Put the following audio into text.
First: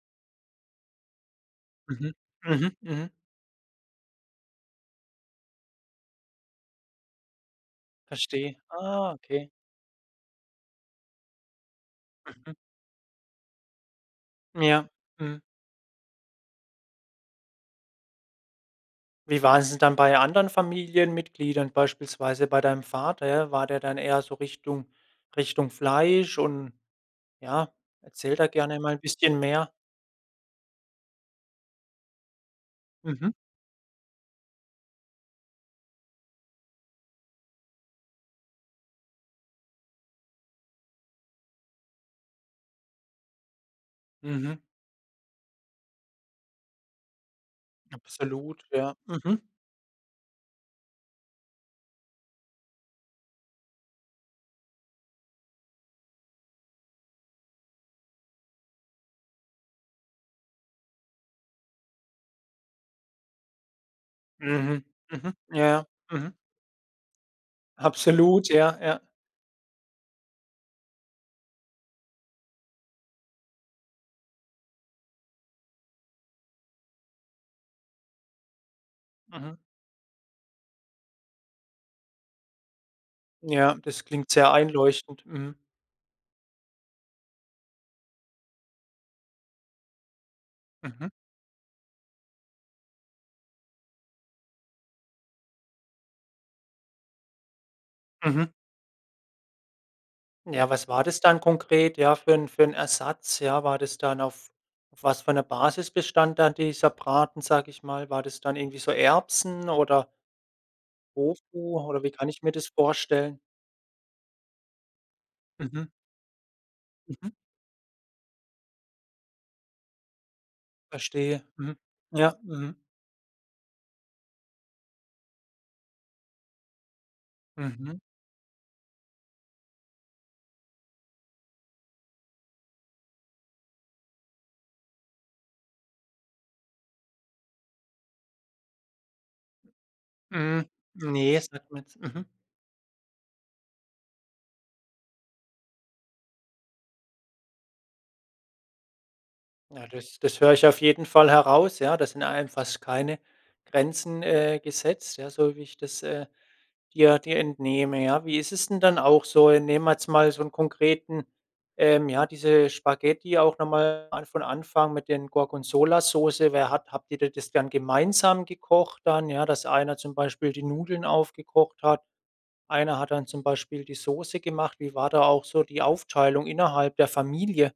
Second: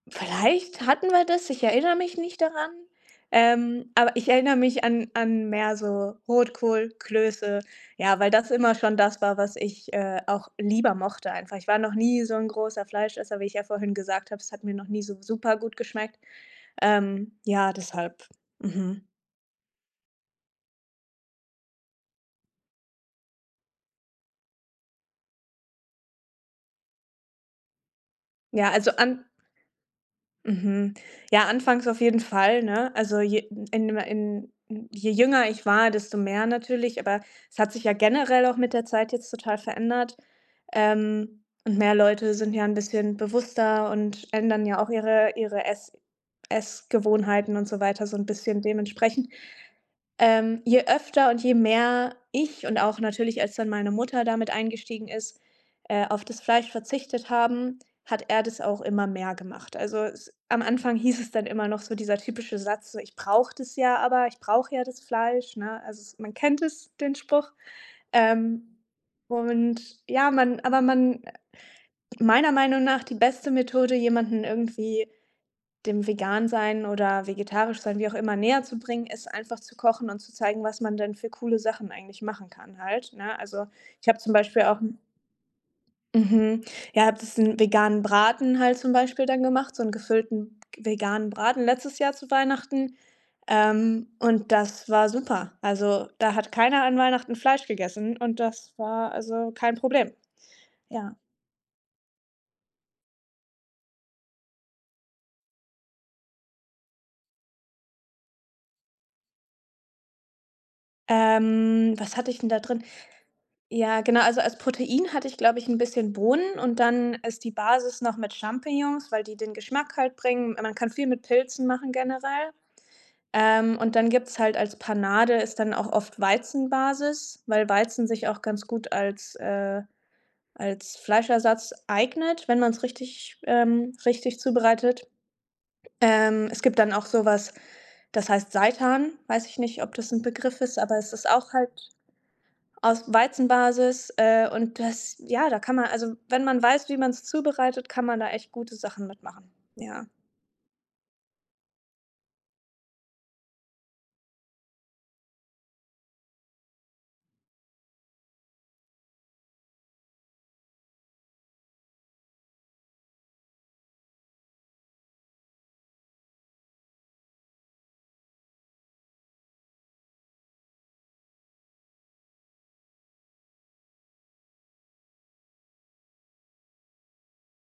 Vielleicht hatten wir das, ich erinnere Mhm. mich nicht daran. Mhm. Mhm. Ähm, aber ich erinnere mich an an mehr so Rotkohl, Klöße, ja, weil das Verstehe. immer schon Ah, das war, okay. was ich, äh, auch lieber mochte einfach. Ich war noch nie so 'n Mhm. großer Fleischesser- wie ich ja vorhin gesagt habe- es hat mir noch Ja. nie so Mhm. supergut geschmeckt. Ähm, ja, deshalb. Mhm. Wie war es denn dann bei anderen Familienmitgliedern, beispielsweise bei deinem Vater, ja? War der dann eher so Richtung Richtung Fleisch und ja, erzähl da Ja, gerne also mal ein an bisschen mehr. Mhm, ja, anfangs auf jeden Fall, ne? Also Mhm. je in ma in je jünger ich war, desto mehr natürlich, aber es hat sich ja generell auch mit der Zeit jetzt total verändert. Ähm, und mehr Leute sind ja 'n bisschen bewusster und Mhm. ändern ja auch ihre ihre Ess Essgewohnheiten und so weiter, so 'n bisschen Absolut, ja. dementsprechend. Mhm. Ähm, je öfter und je mehr ich und auch natürlich, als dann meine Mutter da mit eingestiegen ist äh, auf das Fleisch verzichtet haben, hat er das auch immer mehr gemacht. Also es am Anfang hieß es dann immer noch so, dieser typische Satz, so: „Ich brauche das ja, aber ich brauche ja Mhm. das Mhm. Fleisch“, Ja, ne? ja. Also, es Mhm. man kennt es, den Spruch. Absolut, ja, Ähm, ja. und ja, man aber man meiner Meinung nach die beste Methode, jemanden irgendwie dem Vegansein oder Vegetarischsein- wie auch immer- näherzubringen, ist Mhm. einfach, zu kochen und zu zeigen, was man denn für coole Sachen eigentlich machen kann halt, ne? Also, Ja, das ich hab klingt zum sehr Beispiel auch 'n einleuchtend. Mhm. Mhm, ja, habe das 'n veganen Braten halt zum Beispiel dann gemacht, so 'n gefüllten Mhm. veganen Braten letztes Jahr zu Weihnachten. Ähm, und das war super. Also, da hat keiner an Weihnachten Fleisch gegessen und Mhm. das war also kein Problem. Ja, was war Ja. das dann konkret, ja, für 'n für 'n Ersatz, ja? War das dann auf auf was für 'ner Basis bestand dann dieser Braten, sag ich mal? War das dann irgendwie so Erbsen, oder Tofu Ähm, oder wie was kann hatte ich ich denn mir da das drin? vorstellen? Ja, genau, also als Protein hatte ich, glaube ich, 'n Mhm. bisschen Bohnen und dann Mhm. ist die Basis noch mit Champignons, weil die den Geschmack halt bringen. Man kann viel mit Verstehe. Pilzen Mhm. machen Ja. generell. Mhm. Ähm, und dann gibt's halt als Panade ist dann auch oft Weizenbasis, weil Mhm. Weizen sich auch ganz gut als, äh als Fleischersatz eignet, wenn man's richtig, ähm richtig zubereitet. Ähm, es gibt dann auch so was, das heißt Seitan. Weiß ich nicht, ob das 'n Begriff Mhm. ist, aber es ist Ne, das auch halt sagt mir jetzt Mhm. aus Weizenbasis. Äh, und das, ja, da kann man also wenn man weiß, wie man's zubereitet, kann man da echt gute Sachen mit machen, Ja, ja. das das höre ich auf jeden Fall heraus, ja? Da sind einem fast keine Grenzen, äh, gesetzt, ja, so wie ich das, äh, dir dir entnehme. Ja, wie ist es denn dann auch so? Nehmen wir jetzt mal so 'n konkreten ähm, ja, diese Spaghetti auch noch mal an von Anfang mit den Gorgonzola-Soße. Wer hat habt ihr das dann gemeinsam gekocht dann? Dass einer zum Beispiel die Nudeln aufgekocht hat, einer hat dann zum Beispiel die Soße gemacht? Wie war da auch so die Aufteilung innerhalb der Familie?